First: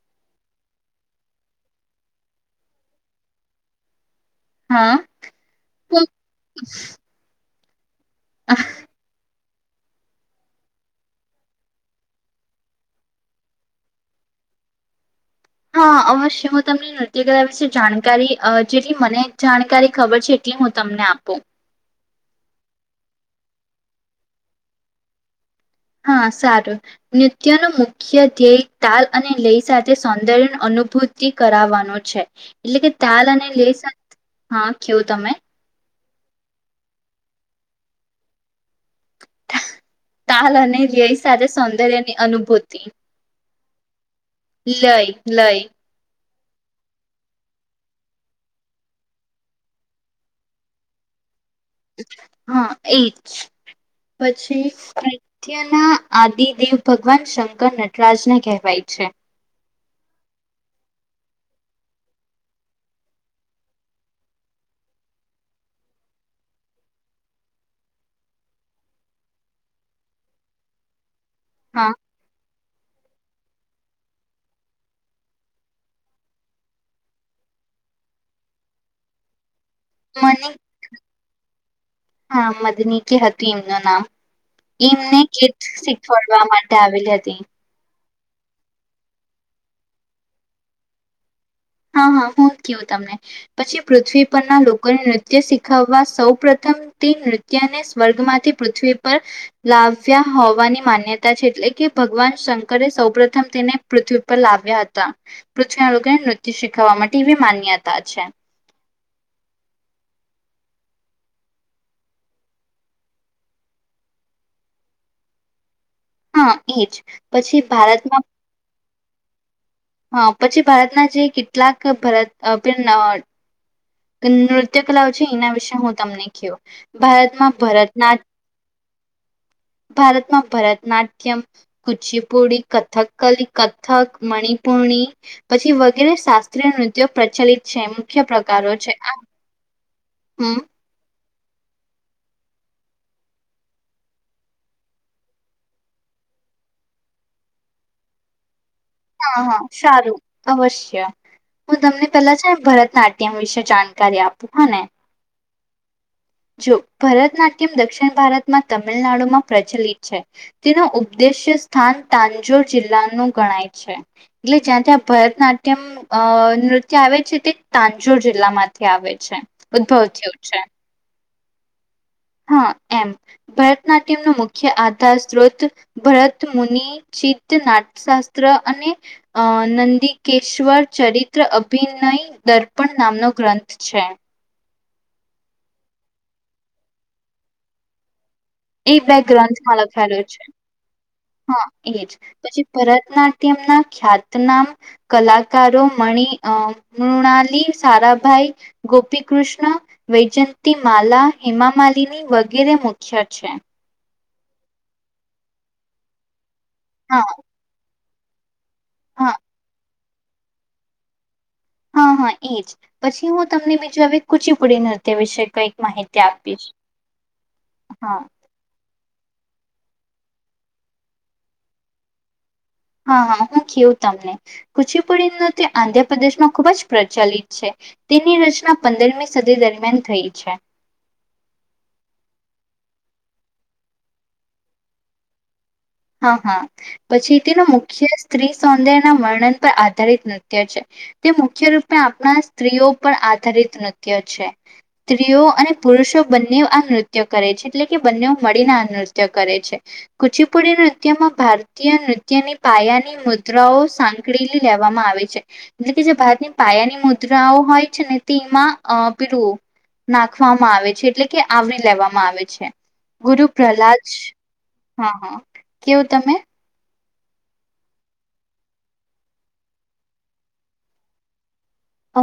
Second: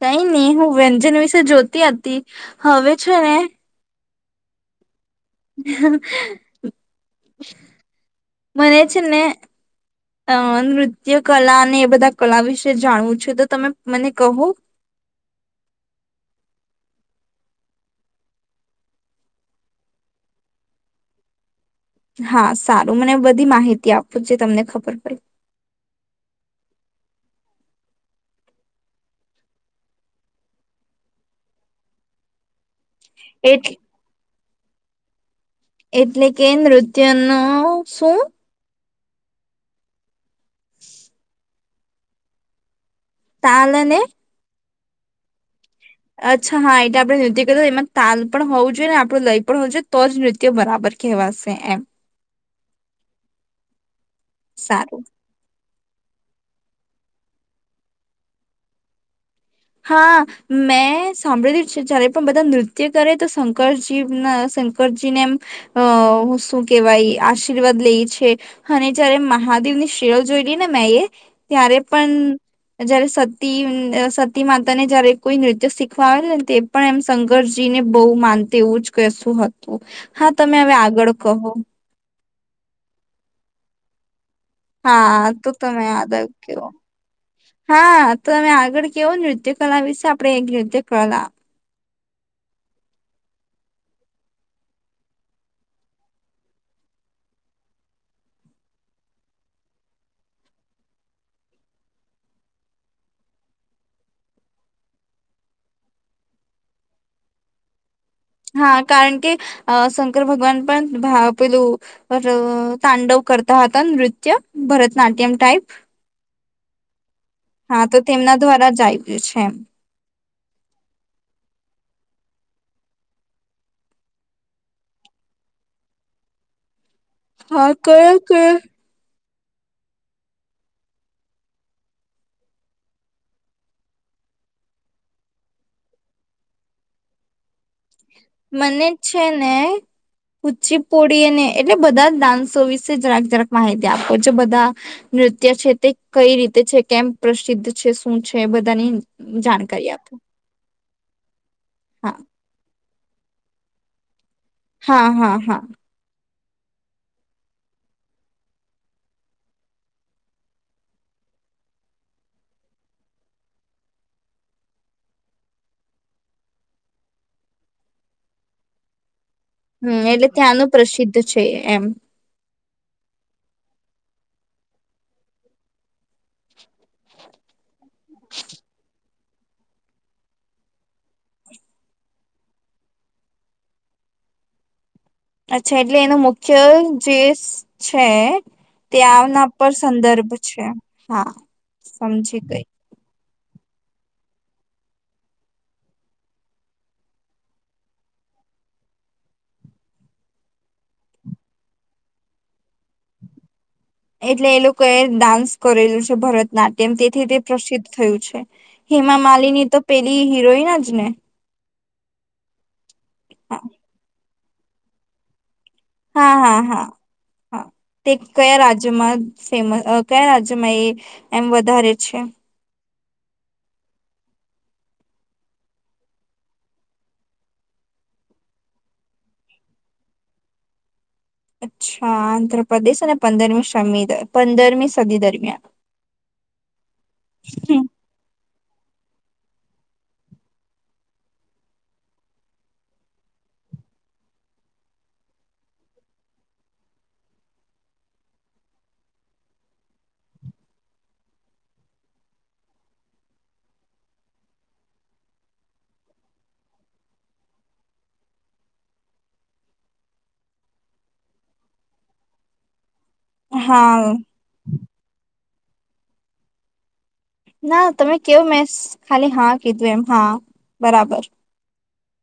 કઈ નહી હું વ્યંજન વિશે જોતી હતી હવે છે ને હા તો હ મને છેને અ નૃત્ય કલા અને એ બધા કલા વિશે જાણવું છે તો તમે મને કહો હા અવશ્ય હું તમને નૃત્યકલા વિશે જાણકારી જેટલી મને જાણકારી ખબર છે એટલી હું તમને આપું હા સારું મને બધી માહિતી આપું જે તમને ખબર પડી હા સારું નૃત્ય ન મુખ્ય ધ્યેય તાલ અને લય સાથે સૌંદર્ય અનુભૂતિ કરાવવાનું છે એટલે કે ત્યાલ અને એટ લેસ હા કેવું તમે એટલે કે નૃત્ય ન શું તાલ અને લેય સાથે સૌંદર્યની અનુભૂતિ ચાલને લઈ લઈ અચ્છા હા એટ આપડણે નૃત્ય કરી એમાં તાલ પણ હોવું જોઈએ ને આપણું લય પણ હોવું જોઈએ તો જ નૃત્ય બરાબર કહેવાશે. એમ હા એજ પછી સારું પાયથયન ના આદિ દેવ ભગવાન શંકર નટરાજને કહેવાય છે. હા મેં સાંભળીલ છે જયારે પણ બધા નૃત્ય કરે તો શંકરજી ના શંકરજીને એમ અ શું કેહેવાય, આશીર્વાદ લે છે અને જયારે મહાદેવ ની શેરલ જોઈ લઈ ને મેં એ ત્યારે હા પણ જયારે તીન. માતી માતા ને જયારે કોઈ નૃત્ય શીખવા આવે ને તે પણ એમ શંકરજી ને બહુ માન એવું જ કહેશું હતું. હા મને તમે હવે આગળ કહો. હા મદની કે હતું એમનું નામ. ઈમને હા તો કીટ તમે આગળ શીખવાડવા કહો માટે આવેલી હતી્ હા તમે આગળ કેવો નૃત્ય કલા વિશે આપણે એક નૃત્ય કલા. હા હા હું કવું તમને પછી પૃથ્વી પરના લોકોને નૃત્ય શીખવા સૌ પ્રથમ તે નૃત્યને સ્વર્ગ માંથી પૃથ્વી પર લાવ્યા હોવાની માન્યતા છે, એટલે કે ભગવાન શંકરે સૌ પ્રથમ તેને પૃથ્વી પર લાવ્યા હતા, પૃથ્વીના લોકોનેૃત શીખવા માટેવી માન્યા તા છે. હા કારણ કે શંકર ભગવાન પણ પેલું તાંડવ કરતા હતા, નૃત્ય ભરતનાટ્યમ ટાઈપ. હા એજ પછી ભારતમાં જે છે એ. હા પછી ભારતના જે કેટલાક ભારત નૃત્ય કલાઓ છે, એના વિશે હું તમને કયો. ભારતમાં હા ભરતના કયો કેયો. ભારતમાં ભરતનાટ્યમ કુચીપુડી કથક કલી કથક મણિપુણી પછી વગેરે શાસ્ત્રીય નૃત્યો પ્રચલિત છે, મુખ્ય પ્રકારો મને જ આ છે ને. હમ પચીપ પોડી ને એટલે બધા ડાન્સો વિશે જરાક જરાક માહિતી આપો જે બધા નૃત્ય છે તે કઈ રીતે છે કેમ પ્રસિદ્ધ છે શું છે. બધાની હા હા જાણકારી આપો સારું અવશ્ય. [inaudible] હું તમને હા પેલા છે ભરત નાટ્યમ વિશેે જાણકારી આપ. હા હા હા. જો ભરતનાટ્યમ દક્ષિણ ભારતમાં તમિલનાડુમાં પ્રચલિત છે, તેનો ઉપદ્દેશ્ય સ્થાન તાંજોર જિલ્લાનું ગણાય છે એટલે જ્યાં ત્યાં ભરતનાટ્યમ અ નૃત્ય આવે છે, તે તાંજોર જિલ્લામાંથી આવે છે. હમ ઉદ્ભવ એટલે થયું છે ત્યાંનું પ્રસિદ્ધ છે એમ. હા એમ ભરતનાટ્યમ ન મુખ્ય આધાર સ્ત્રોત ભરત મુનિ ચી નિત્ય નાટશાસ્ત્ર અને અ નંદિકેશ્વર ચરિત્ર અભિનય દર્પણ નામનો ગ્રંથ છે. અચ્છા એટલે એનો મુખ્ય જે છે. એ તે બે આવના પર ગ્રંથમાં લખાયલો સંદર્ભ છે. હા એજ સમજી ગઈ પછી ભરતનાટ્ય તેમના ખ્યાતનામ, કલાકારો, મણ મૃણાલી, સારાભાઈ, ગોપી કૃષ્ણ વૈજયંતી, માલા હેમા માલિની વગેરે મુખ્ય અ છે. એટલે એ લોકો એ ડાન્સ કરેલું છે. ભરતનાટ્યમ તેમ હા તેથી તે પ્રસિદ્ધ થયું છે. હેમા હા માલિની તો પેલી હીરોઈન જ ને! હા હા એજ. પછી હું હા તમને બીજું આવે કુચીપુડી નૃત્ય વિશે કઈ. હા હા હા હા તે હા કયા રાજ્યોમાં ફેમસ કયા રાજ્યમાં એ એમ વધારે છે. હા હા હું કવું તમને કુચીપુડી ન તે આંધ્રપ્રદેશમાં ખૂબ જ પ્રચલિત છે. તેની રચના પંદરમી સદી દરમિયાન થઈ છે. અચ્છા આંધ્રપ્રદેશ અને પંદરમી પંદરમી સદી દરમિયાન. હા હા પછી તેના મુખ્ય સ્ત્રી સૌંદર ના વર્ણન પર આધારિત નૃત્ય છે. તે મુખ્ય રૂપે આપણા સ્ત્રીઓ પર આધારિત નૃત્ય છે. સ્ત્રીઓ અને પુરુષો બંને આ નૃત્ય કરે છે. એટલે કે બંને મળીને આ નૃત્ય કરે છે. કુચી પુડી નૃત્યમાં ભારતીય નૃત્યની પાયાની મુદ્રાઓ સાંકળીલી લેવામાં આવે છે. એટલે કે જે ભારતની પાયાની મુદ્રાઓ હોય છે, ને તેમાં પીડું નાખવામાં આવે છે એટલે કે આવરી લેવામાં આવે છે. ગુરુ પ્રહલાદ હા હા હા. કેવું તમે ના તમે કેવ મેં ખાલી હા કીધું એમ હા બરાબર.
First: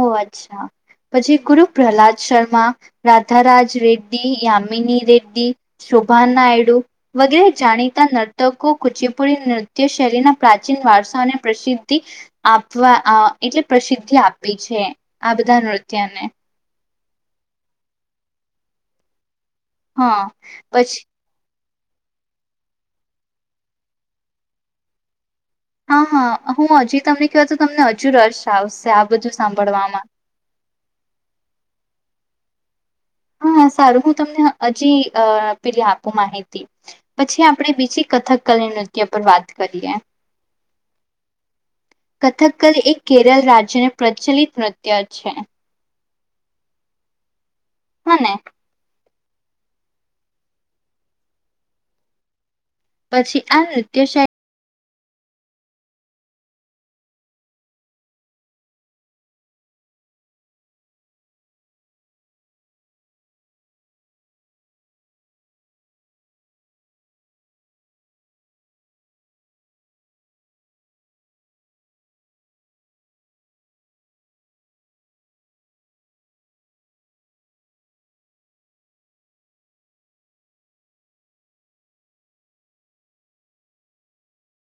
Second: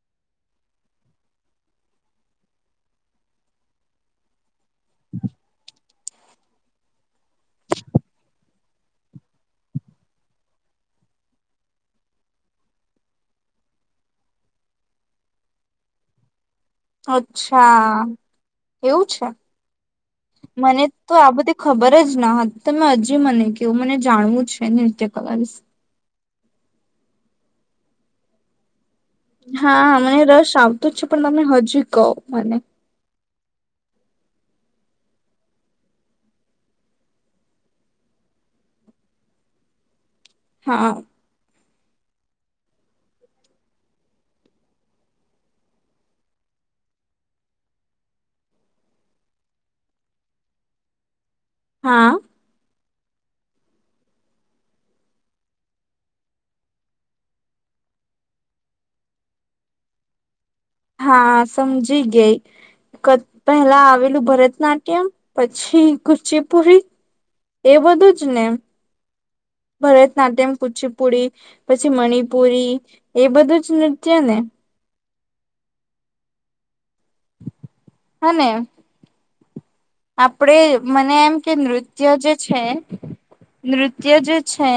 ઓ અચ્છા પછી ગુરુ પ્રહલાદ શર્મા, રાધારાજ રેડ્ડી યામ મિની દરદી શોભા નાયડુ વગેરે જાણીતા નર્તકો કુચીપુડી નૃત્ય શૈલીના પ્રાચીન વારસાઓને પ્રસિદ્ધિ આપવા એટલે પ્રસિદ્ધિ આપ આપી છે‌ આ બધા નૃત્ય ને. અચ્છા એવું છે. હા મને પછી તો આ બધી ખબર જ ના હતી તમે હજી મને કેવું મને જાણવું છે. નૃત્ય કલા વિશે. હા હા હું હજી તમને કવા તો તમને હજુ રસ આવશે. બધું હા સાંભળવામાં મને રસ આવતો જ છે પણ તમે હજુ કહો મને. હા સારું હું તમને હજી પેલી આપું માહિતી પછી આપણે બીજી કથક કલી નૃત્ય પર વાત કરીએ. હાં. કથક્કલી એક કેરળ રાજ્યને પ્રચલિત નૃત્ય છે. હ ને. હાં. પછી આ નૃત્યશ હા સમજી ગય પહેલા આવેલું ભરતનાટ્યમ પછી, કુચીપુરી એ બધું જ ને! ભરતનાટ્યમ કુચીપુરી પછી મણિપુરી એ બધું જ નૃત્ય ને! અને આપડે મને એમ કે નૃત્ય જે છે નૃત્ય જે છે